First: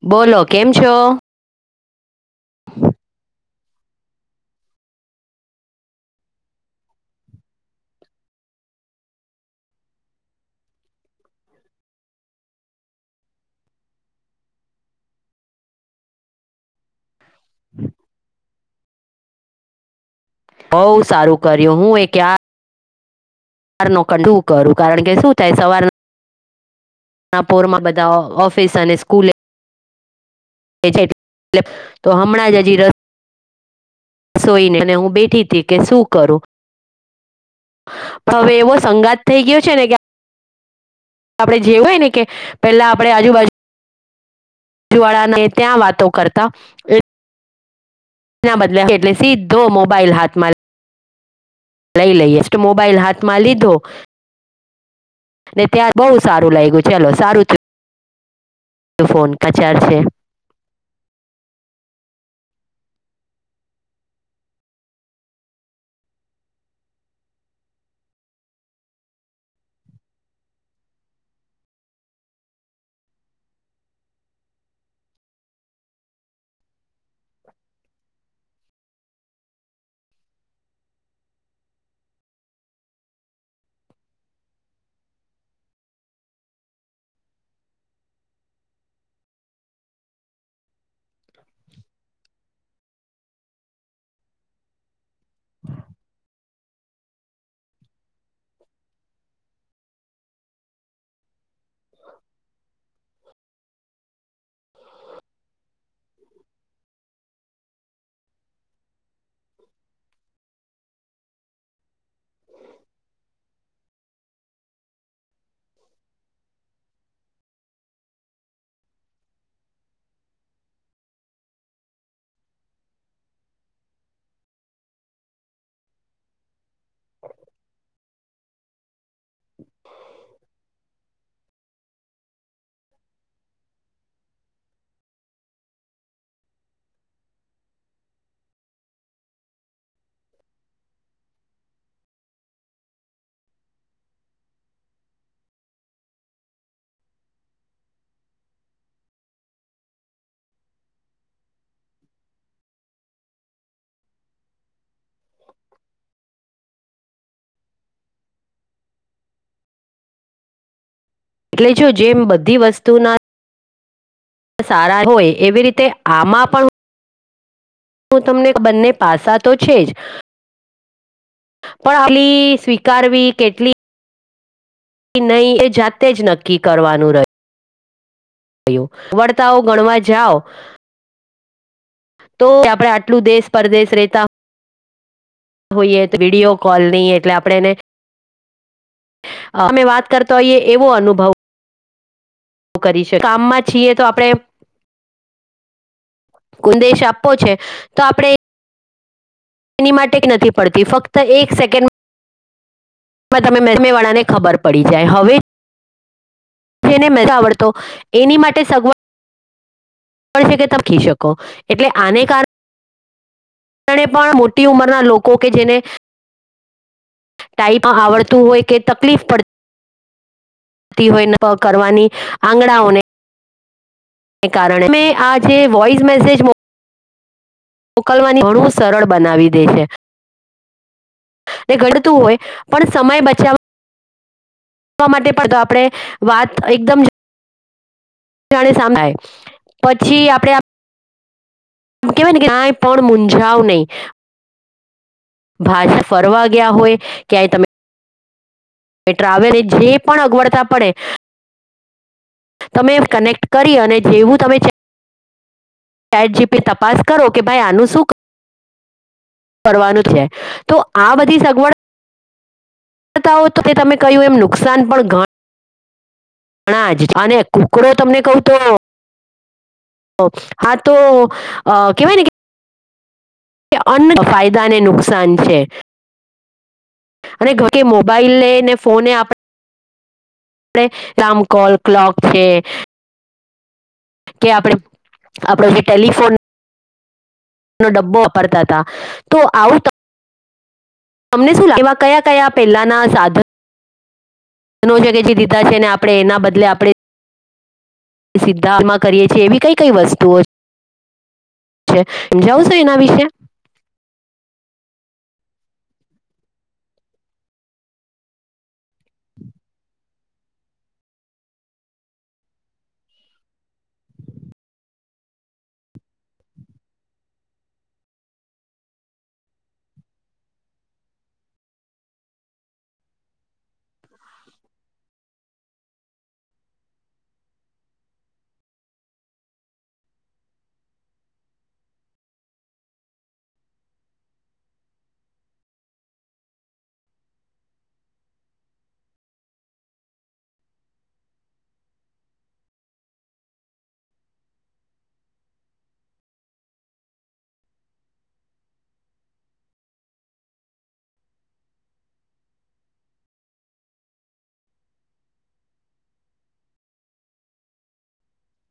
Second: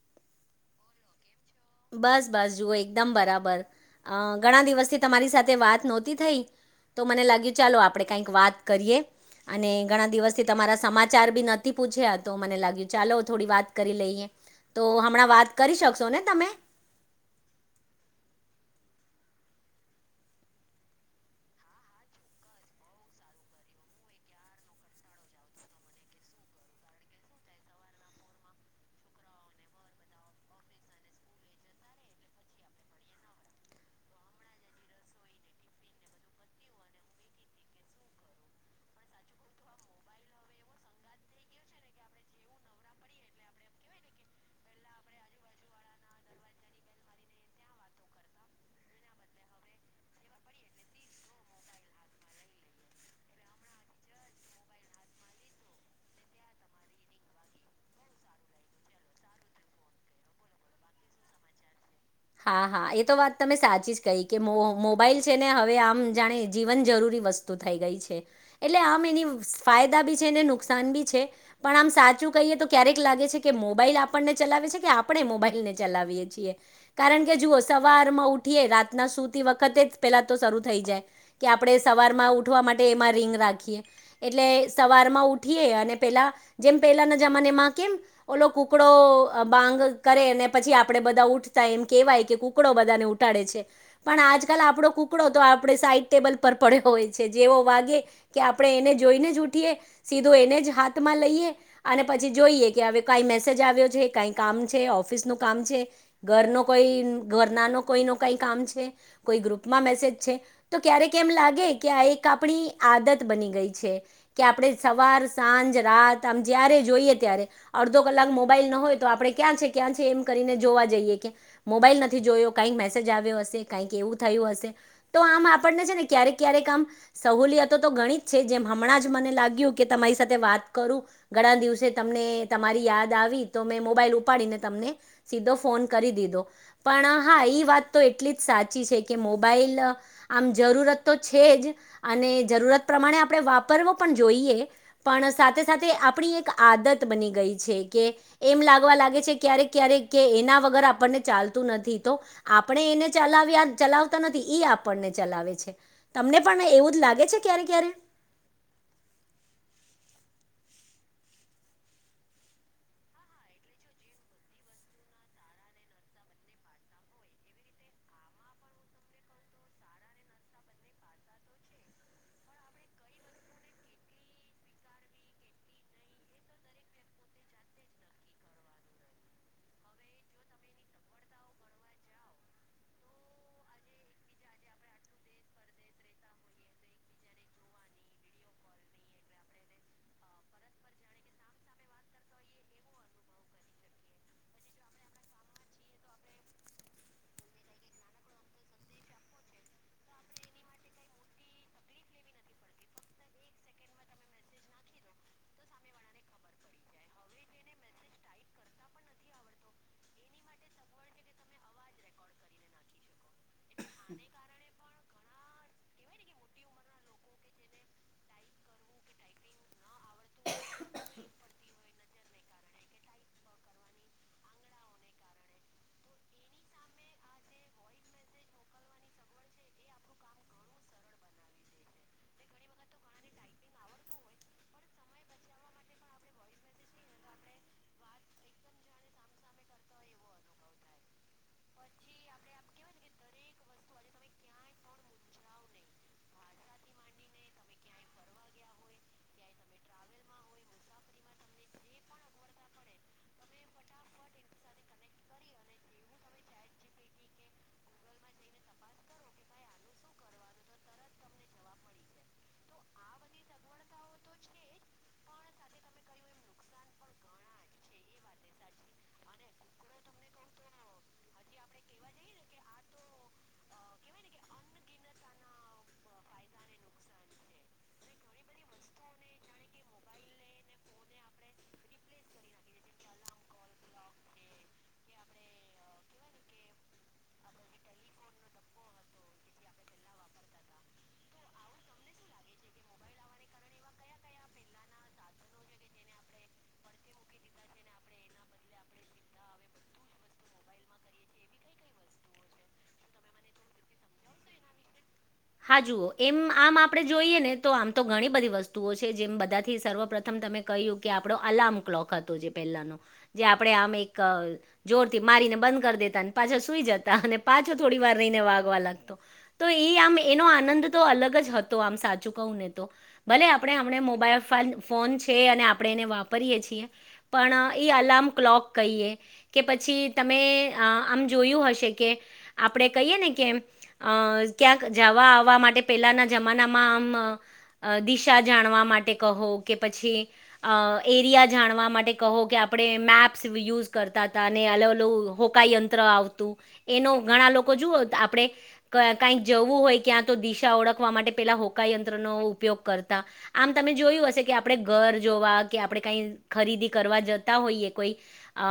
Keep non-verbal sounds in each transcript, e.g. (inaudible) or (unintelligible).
બોલો કેમ છો. બસ બસ જુઓ એકદમ બરાબર અ ઘણા દિવસથી તમારી સાથે વાત નોતી થઈ. તો મને લાગ્યું ચાલો આપણે કઈક વાત કરીએ. અને ઘણા દિવસથી તમારા સમાચાર બી નથી પૂછ્યા તો મને લાગ્યું ચાલો થોડી વાત કરી લઈએ. તો હમણાં વાત કરી શકશો ને તમે. બહું સારું કર્યું હું એ. નો (unintelligible) કરું કારણ કે શું થાય સવાર. ના પોર માં બધા ઓફિસ અને સ્કૂલે તો હમણાં જ હજી સોઈને અને હું બેઠી હતી કે શું કરું. હવે એવો સંગાત થઈ ગયો છે ને કે આપડે જેવું હોય ને કે પેલા આપડે આજુબાજુ વાળા ને ત્યાં વાતો કરતા બદલા એટલે સીધો મોબાઈલ હાથમાં લ લઈ લઈ એસ્ટ્ટ મોબાઈલ હાથમાં લીધો. ને ત્યાાર બહુ સારું લાગ્યું ચલો સારું. તો ફોન કા ચાર્જ છે. હા હા એ તો વાત તમે સાચી જ કહી કે મો મોબાઈલ છે ને હવે આમ જાણે જીવન જરૂરી વસ્તુ. થઈ ગઈ છે એટલે આમ એની ફાયદા બી છે ને નુકસાન બી છે. પણ આમ સાચું કહીએ તો ક્યારેક લાગે છે કે મોબાઈલ આપણને ચલાવે છે કે આપણે મોબાઈલને ચલાવીએ છીએ. કારણ કે જુઓ સવારમાં ઉઠીએ રાતના સુતી વખતે જ પેલા તો શરૂ થઈ જાય. કે આપણે સવાર માં ઉઠવા માટે એમાં રીંગ રાખીએ. એટલે સવારમાં ઉઠીએ અને પેલા જેમ પેલાના જમાનેમાં કેમ ઓલો કુકડો બાંગ કરે ને પછી આપડે બધા ઉઠ એમ કહેવાય કે કુકડો બધાને ઉટાડે છે. પણ આજકાલ આપણો કુકડો તો આપણે સાઈડ ટેબલ પર પડ્યો હોય છે જેવો વાગે કે આપણે એને જોઈને જ ઉઠીએ સીધો એને જ હાથમાં લઈએ. અને પછી જોઈએ કે હવે કઈ મેસેજ આવ્યો છે કઈ કામ છે ઓફિસ નું કામ છે. ઘરનો કોઈ ઘરના ન કોઈ ન કઈ કામ છે કોઈ ગ્રુપમાં મેસેજ છે. તો ક્યારેક એમ લાગે કે આ એક આપણી આદત બની ગઈ છે. કે આપણે સવાર સાંજ રાત આમ જ્યારે જોઈએ ત્યારે. અડધો કલાક મોબાઈલ ન હોય તો આપડણે ક્યાં છે ક્યાં છે એમ કરીને જોવા જઈએ. મોબાઈલ નથી જોયો કઈક મેસેજ આવ્યો હશે કઈક એવું થયું હશે. તો આમ આપણને છે ને ક્યારેક ક્યારેક આમ સહોલિયતો ગણી છે જેમ હમણાં જ મને લાગ્યું કે તમારી સાથે વાત કરું. ઘણા દિવસે તમને તમારી યાદ આવી તો મેં મોબાઈલ ઉપાડીને તમને સીધો ફોન કરી દીધો પણ હા એ વાત તો એટલી જ સાચી છે કે મોબાઈલ આમ જરૂરત તો છે, જ અને જરૂરત પ્રમાણે આપણે વાપરવો પણ જોઈએ. પણ સાથે સાથે આપણી એક આદત બની ગઈ છે કે એમ લાગવા લાગે છે ક્યારેક ક્યારેક કે એના વગર આપણને ચાલતું નથી તો આપણે એને ચલાવ્યા ચલાવતા નથી આપણને ચલાવે છે. તમને પણ એવું જ લાગે છે ક્યારે ક્યારે? એટલે જો જેમ બધી વસ્તુ ના સારા હોય એવી રીતે આમાં પણ તમને બંને પાસા તો છે જ પણ સ્વીકારવી કેટલી નહી એ જાતે જ નક્કી કરવાનું રહ્યું. વડતાઓ ગણવા જાઓ તો આપણે આટલું દેશ પરદેશ રહેતા હોઈએ તો વિડીયો કોલ નહી એટલે આપણે એને અમે વાત કરતા હોઈએ એવો અનુભવ કરીશ કામમાં છીએ તો આપણે સંદેશ આપવો છે તો આપણે એની માટે નથી પડતી ફક્ત એક સેકન્ડ તમે મહેસમે વાળા ને ખબર પડી જાય હવે જેને નથી આવડતો એની માટે સગવડ કે શીખી શકો એટલે આને કારણે પણ મોટી ઉંમરના લોકો કે જેને ટાઈપ આવડતું હોય કે તકલીફ પડતી હોયને કરવાની આંગળાઓને કારણે અમે આ જે વોઇસ મેસેજ ઉકેલવાની ઘણું સરળ બનાવી દે છે એ ઘટતું હોય પણ સમય બચાવ માટે પણ તો આપણે વાત એકદમ જાણી શકાય પછી આપડે કેવાય ને કે કાંય પણ મૂંજાવ નહી. ભાષા ફરવા ગયા હોય ક્યાંય તમે ટ્રાવેલ જે પણ અગવડતા પડે તમે કનેક્ટ કરી અને જેવું તમે ચેટ જીટીપી તપાસ કરો કે ભાઈ આનું શું? કરવાનું છે તો આ બધી સગવડ હોય તો કે તમે કહ્યું એમ નુકસાન પણ ઘણા જ અને કુકડો તમને કહું તો ઓ હા તો કહેવાય ને કે કે અન્ન ફાયદા ને નુકસાન છે અને ઘણી મોબાઈલ ને ફોન આપણે આપડે રામકોલ ક્લોક કે કે આપણે આપડો જે ટેલિફોન નો ડબ્બો વાપરતા હતા તો આવું તમને શું લાગે એમાં કયા કયા પેલાના સાધન જે દીધા છે ને આપણે એના બદલે આપણે સીધા આમાં કરીએ છીએ એવી કઈ કઈ વસ્તુઓ સમજાવશો એના વિશે હા જુઓ એમ આમ આપણે જોઈએ ને તો આમ તો ઘણી બધી વસ્તુઓ છે જેમ બધાથી સર્વપ્રથમ તમે કહ્યું કે આપણો અલાર્મ ક્લોક હતો જે પહેલાનો જે આપણે આમ એક જોરથી મારીને બંધ કરી દેતા અને પાછા સુઈ જતા અને પાછો થોડી વાર રહીને વાગવા લાગતો. તો એ આમ એનો આનંદ તો અલગ જ હતો આમ સાચું કહું ને તો ભલે આપણે હમણે મોબાઈલ ફોન છે અને આપણે એને વાપરીએ છીએ. પણ એ અલાર્મ ક્લોક કહીએ કે પછી તમે આમ જોયું હશે કે આપણે કહીએ ને કે અ ક્યાંક જવા આવવા માટે પેલાના જમાનામાં આમ દિશા જાણવા માટે કહો કે પછી અ એરિયા જાણવા માટે કહો કે આપણે મેપ્સ યુઝ કરતા હતા અને ઓલુ હોકાયંત્ર આવતુ એનો ઘણા લોકો જો આપણે જવું હોય ક્યાં તો દિશા ઓળખવા માટે પેલા હોકાયંત્રનો ઉપયોગ કરતા આમ તમે જોયું હશે કે આપણે ઘર જોવા કે આપણે કઈ ખરીદી કરવા જતા હોઈએ કોઈ અ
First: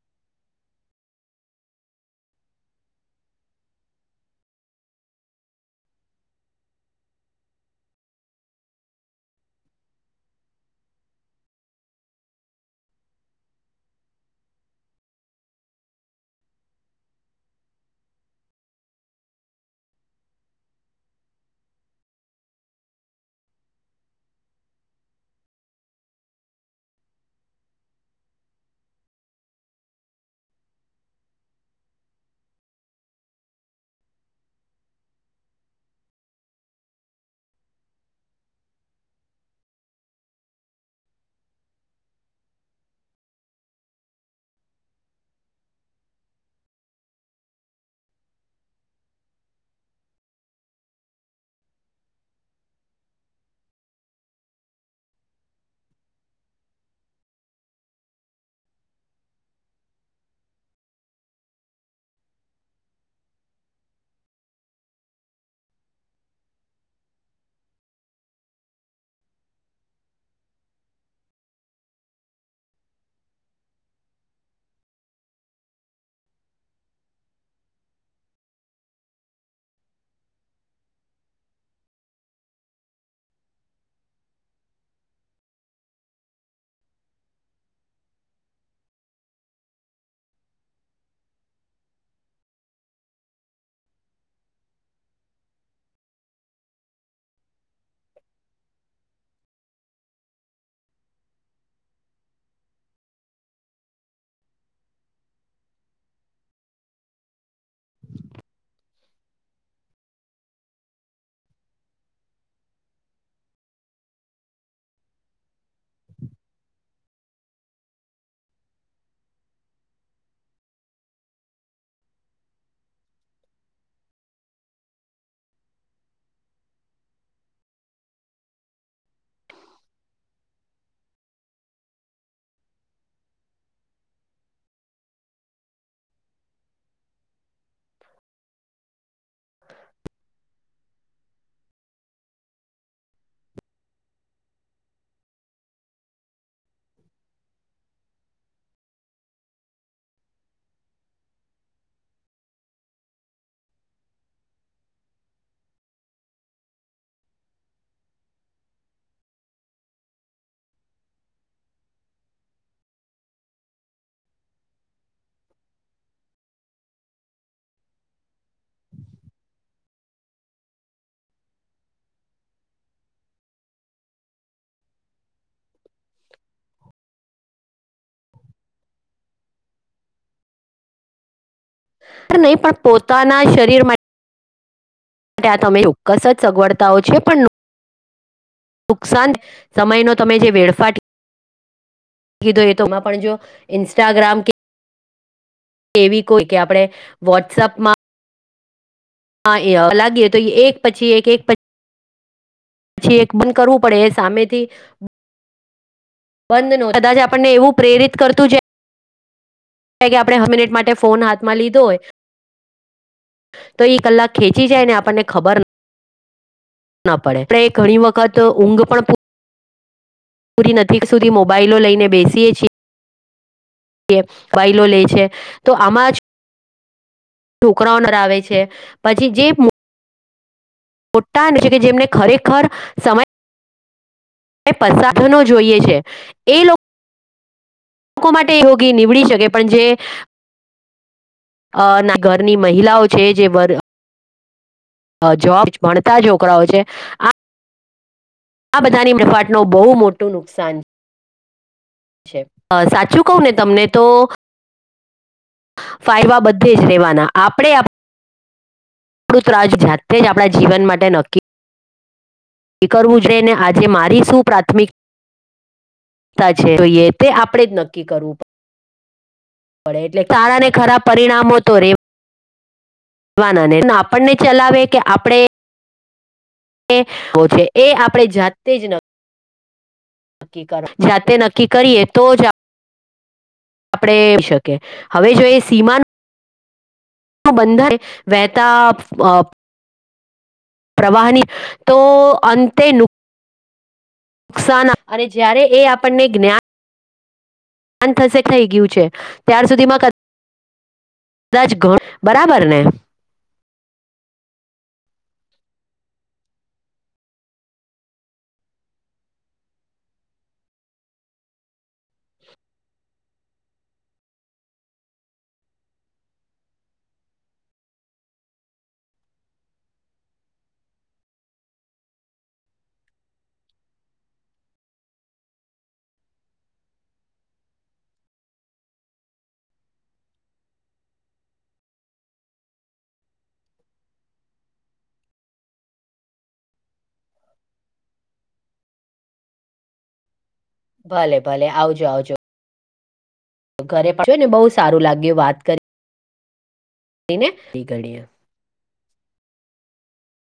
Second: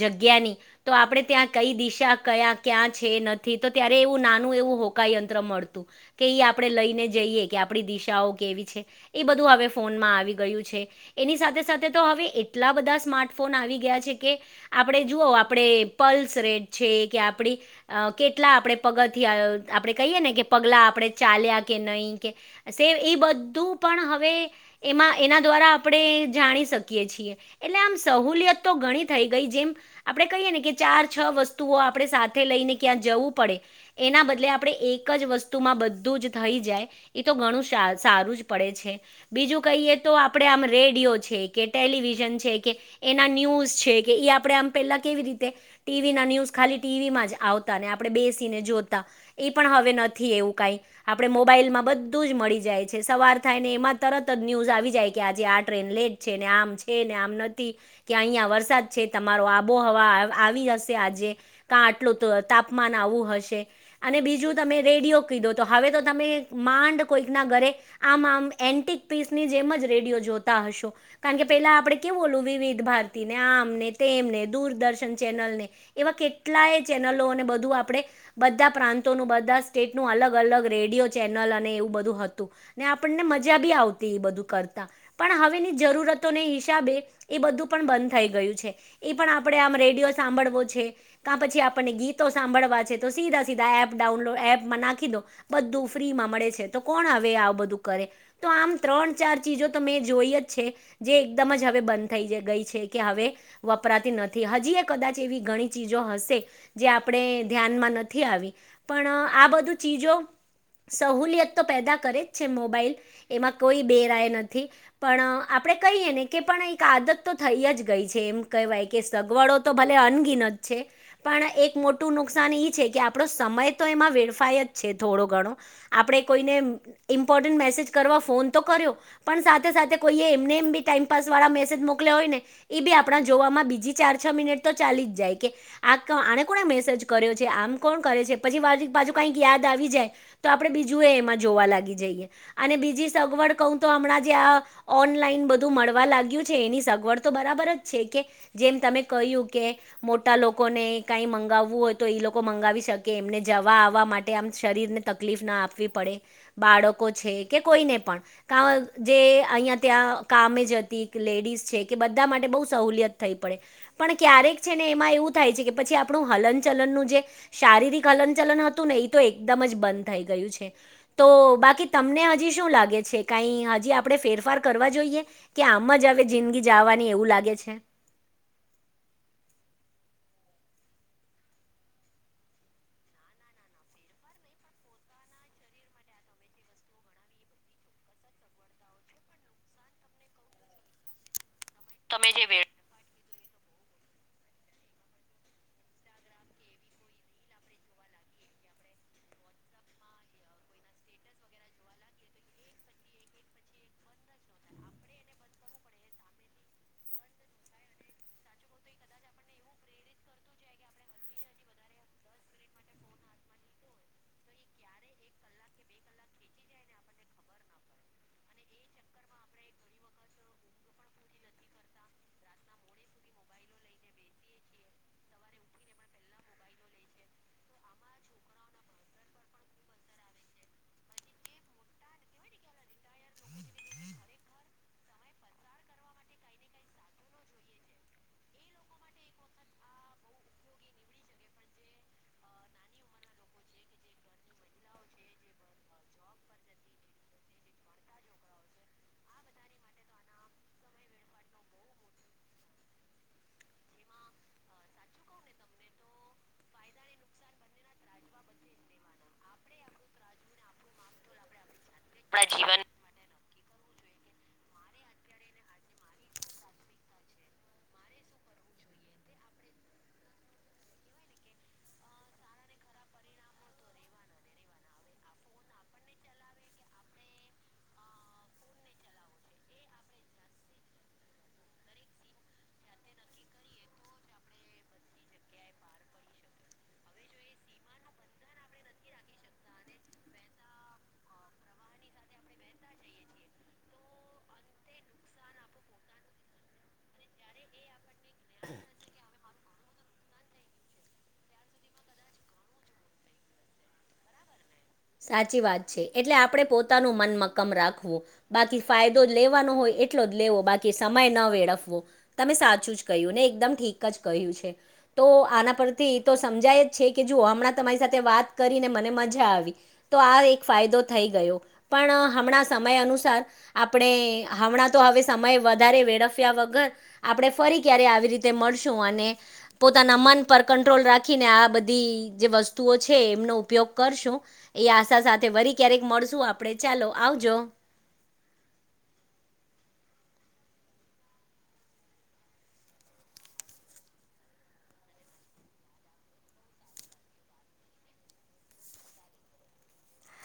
જગ્યાની તો આપણે ત્યાં કઈ દિશા કયા ક્યાં છે નથી તો ત્યારે એવું નાનું એવું હો... કાયંત્ર મળતું કે એ આપણે લઈને જઈએ કે આપણી દિશાઓ કેવી છે એ બધું હવે ફોનમાં આવી ગયું છે એની સાથે સાથે તો હવે એટલા બધા સ્માર્ટફોન આવી ગયા છે કે આપણે જુઓ આપણે પલ્સ રેટ છે કે આપડી અ કેટલા આપણે પગલાથી આપણે કહીએ ને કે પગલા આપણે ચાલ્યા કે નહીં કે સેવ એ બધું પણ હવે એમાં એના દ્વારા આપણે જાણી શકીએ છીએ એટલે આમ સહુલિયત તો ઘણી થઈ ગઈ જેમ આપણે કહીએ ને કે ચાર છ વસ્તુઓ આપણે સાથે લઈને ક્યાં જવું પડે એના બદલે આપણે આપણે એક જ વસ્તુમાં બધું જ થઈ જાય એ તો ઘણું સારું જ પડે છે બીજું કહીએ તો આપડે આમ રેડિયો છે કે ટેલિવિઝન છે કે એના ન્યૂઝ છે કે એ આપણે આમ પેલા કેવી રીતે ટીવી ના ન્યૂઝ ખાલી ટીવીમાં જ આવતા ને આપણે બેસીને જોતા એ પણ હવે નથી એવું કાંઈ આપડણે મોબાઈલમાં બધું જ મળી જાય છે સવાર થાય ને એમાં તરત જ ન્યૂઝ આવી જાય કે આજે આ ટ્રેન લેટ છે ને આમ છે ને આમ નથી કે અહીિયાંયા વરસાદ છે તમારો આબોહવા આવી હશે આજે કા આટલું તાપમાન આવું હશે અને બીજું તમે રેડિયો કીધો તો હવે તો તમે માંડ કોઈકના ઘરે આમ આમ એન્ટિક પીસની જેમ જ રેડિયો જોતા હશો કારણ કે પેલા આપણે કે બોલું વિવિધ ભારતીને આમને તેમને દૂરદર્શન ચેનલને એવા કેટલાય ચેનલોને બધું આપણે બધા પ્રાંતોનું બધા સ્ટેટનું અલગ અલગ રેડિયો ચેનલ અને એવું બધું હતું ને આપણને મજા બી આવતી એ બધું કરતા પણ હવેની જરૂરતોને હિસાબે એ બધું પણ બંધ થઈ ગયું છે એ પણ આપણે આમ રેડિયો સાંભળવો છે ક પછી આપણને ગીતો સાંભળવા છે તો સીધા ધા એપ ડાઉનલોડ એપમાં નાખી દો બધું ફ્રી માં મળે છે તો કોણ હવે આવ બધું કરે તો આમ ત્રણ ચાર ચીજો તો મેં જોઈ જ છે જે એકદમ જ હવે બંધ થઈ ગઈ છે કે હવે વપરાતી નથી હજી એ કદાચ એવી ઘણી ચીજો હશે જે આપણે ધ્યાનમાં નથી થી આવી પણ આ બધું ચીજો સહુલિયત તો પેદા કરે જ છે મોબાઈલ એમાં કોઈ બેરાય નથી પણ આપડણે કહીએ ને કે પણ એક આદત તો થઈ જ ગઈ છે એમ કહેવાય કે સગવડો તો ભલે અનગીન જ છે પણ એક મોટું નુકસાન ઈ કે આપણો સમય તો એમાં વેડફાય જ છે થોડો ઘણો આપણે કોઈને ઇમ્પોર્ટન્ટ મેસેજ કરવા ફોન તો કર્યો પણ સાથે સાથે કોઈએ એમને એમ બી ટાઈમપાસ વાળા મેસેજ મોકલ્યા હોય ને એ બી આપણા જોવામાં બીજી ચાર છ મિનિટ તો ચાલી જ જાય કે આ આણે કોણે મેસેજ કર્યો છે જે આમ કોણ કરે છે પછી બાજુ કઈક યાદ આવી જાય તો આપણે બીજું એ એમાં જોવા લાગી જઈએ અને બીજી સગવડ કહ તો હમણાં જે આ ઓનલાઈન બધું મળવા લાગ્યું છે એની સગવડ તો બરાબર જ છે કે જેમ તમે કહ્યું કે મોટા લોકોને કઈ મંગાવવું હોય તો એ લોકો મંગાવી શકે એમને જવા આવવા માટે આમ શરીરને તકલીફ ના આપવી પડે બાળકો છે કે કોઈને પણ ક જે અહીિયાં ત્યાં કામે જ હતી કે લેડીસ છે કે બધા માટે બહુ સહુલિયત થઈ પડે પણ ક્યારેક છે ને એમાં એવું થાય છે કે પછી આપણું હલન ચલનનું જે શારીરિક હલન ચલન હતું ને એ તો એકદમ જ બંધ થઈ ગયું છે તો બાકી તમને હજી શું લાગે છે કાંઈ હજી આપણે ફેરફાર કરવા જોઈએ કે આમ જ હવે જિંદગી જવાની એવું લાગે છે નહીં પણ પોતાના શરીર માટે માટે આ તમે ચોક્કસ જ સગવડતા હો છે પણ નુકસાન સમય નો તમે જે વેડફાટ ીધો તોમાં પણ જો ઇન્સ્ટાગ્રામ કે કેવી કોઈ કે આપણે વોટ્સઅપમાં હા, એ (inaudible) લાગી તો એક પછી એક એક પછી પછી એક બંધ કરવું પડે એ સામેથી બંધ (inaudible) નો કદાચ આપણને એવું પ્રેરિત કરતું છે. કે આપણે હ મિનિટ માટે ફોન હાથમાં લીધો હોય તો ઈ કલાક ખેંચી જાય ને આપણને ખબર નથી, ના પડે પણ એ ઘણી વખત ઊંઘ પણ પૂરી નક સુધી મોબાઈલો લઈને બેસીએ છીએ, (inaudible) વાઈલો લે છે, તો આમાં છોકરાઓનેરા આવે છે પછી જે મોટાનું છે કે જેમને ખરેખર સમય (unintelligible) પસાથનો જોઈએ છે એ લોકો લોકો માટે હોગી નીવડી શકે પણ જે અ ના ઘરની મહિલાઓ છે, જે જોબ ભણતા છોકરાઓ છે. આ બધા ની મફાટ ન બહુ મોટું નુકસાન સાચું કહું ને તમને તો ફાયવા બધે જ રેવાના આપડે આપડું તજ જાતે જ આપણા જીવન માટે નક્કી આપણા જીવન ક ગુજરેને આજે મારી શું પ્રાથમિક જોઈએ તે આપણેે જ નક્કી કરવું પડ પડે એટલે સારા ને ખરાબ પરિણામો તો રે (inaudible) ના ને આપણને ચલાવે કે આપડે (inaudible) એ આપણે જાતે જ નથી. જાતે નક્કી કરીે તો આપડે એમ શકીએ હવે જો એ સીમાનું બંધા વહેતા પ્રવાહની તો અંતે નુકસાન અને જયારે એ આપણને જ્ઞાન થશે થઈ ગયું છે, તારે સુધીમાં કદાચ બરાબર ને સાચી વાત છે, એટલે આપણેે પોતાનું મન મક્કમ રાખવું. બાકી ફાયદો જ લેવાનો હોય એટલો જ લેવો બાકી સમય ન વેળફવો તમે સાચું જ કહ્યું ને એકદમ ઠીક જ કહ્યું છે. તો આના પરથી તો સમજાય જ છે, કે જુઓ હમણાં તમારી સાથે વાત કરીને મને મજા આવી. તો આ એક ફાયદો થઈ ગયો પણ હમણાં સમય અનુસાર આપણે હમણાં તો હવે સમય વધારે વેડફ્યા વગર આપણે ફરી ક્યારે આવી રીતે મળશું, અને પોતાના મન પર કંટ્રોલ રાખીને આ બધી જે વસ્તુઓ છે, એમનો ઉપયોગ કરશું એ આશા સાથે વરી ક્યારેક મળશું આપણે ચાલો આવજો. ભલે ભલે આવજો આવજો. ઘરે પાડ્યો ને બહુ સારું લાગ્યું વાત કરી, (inaudible) ઘડીએ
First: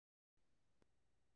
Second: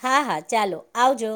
હા હા ચાલો આવજો.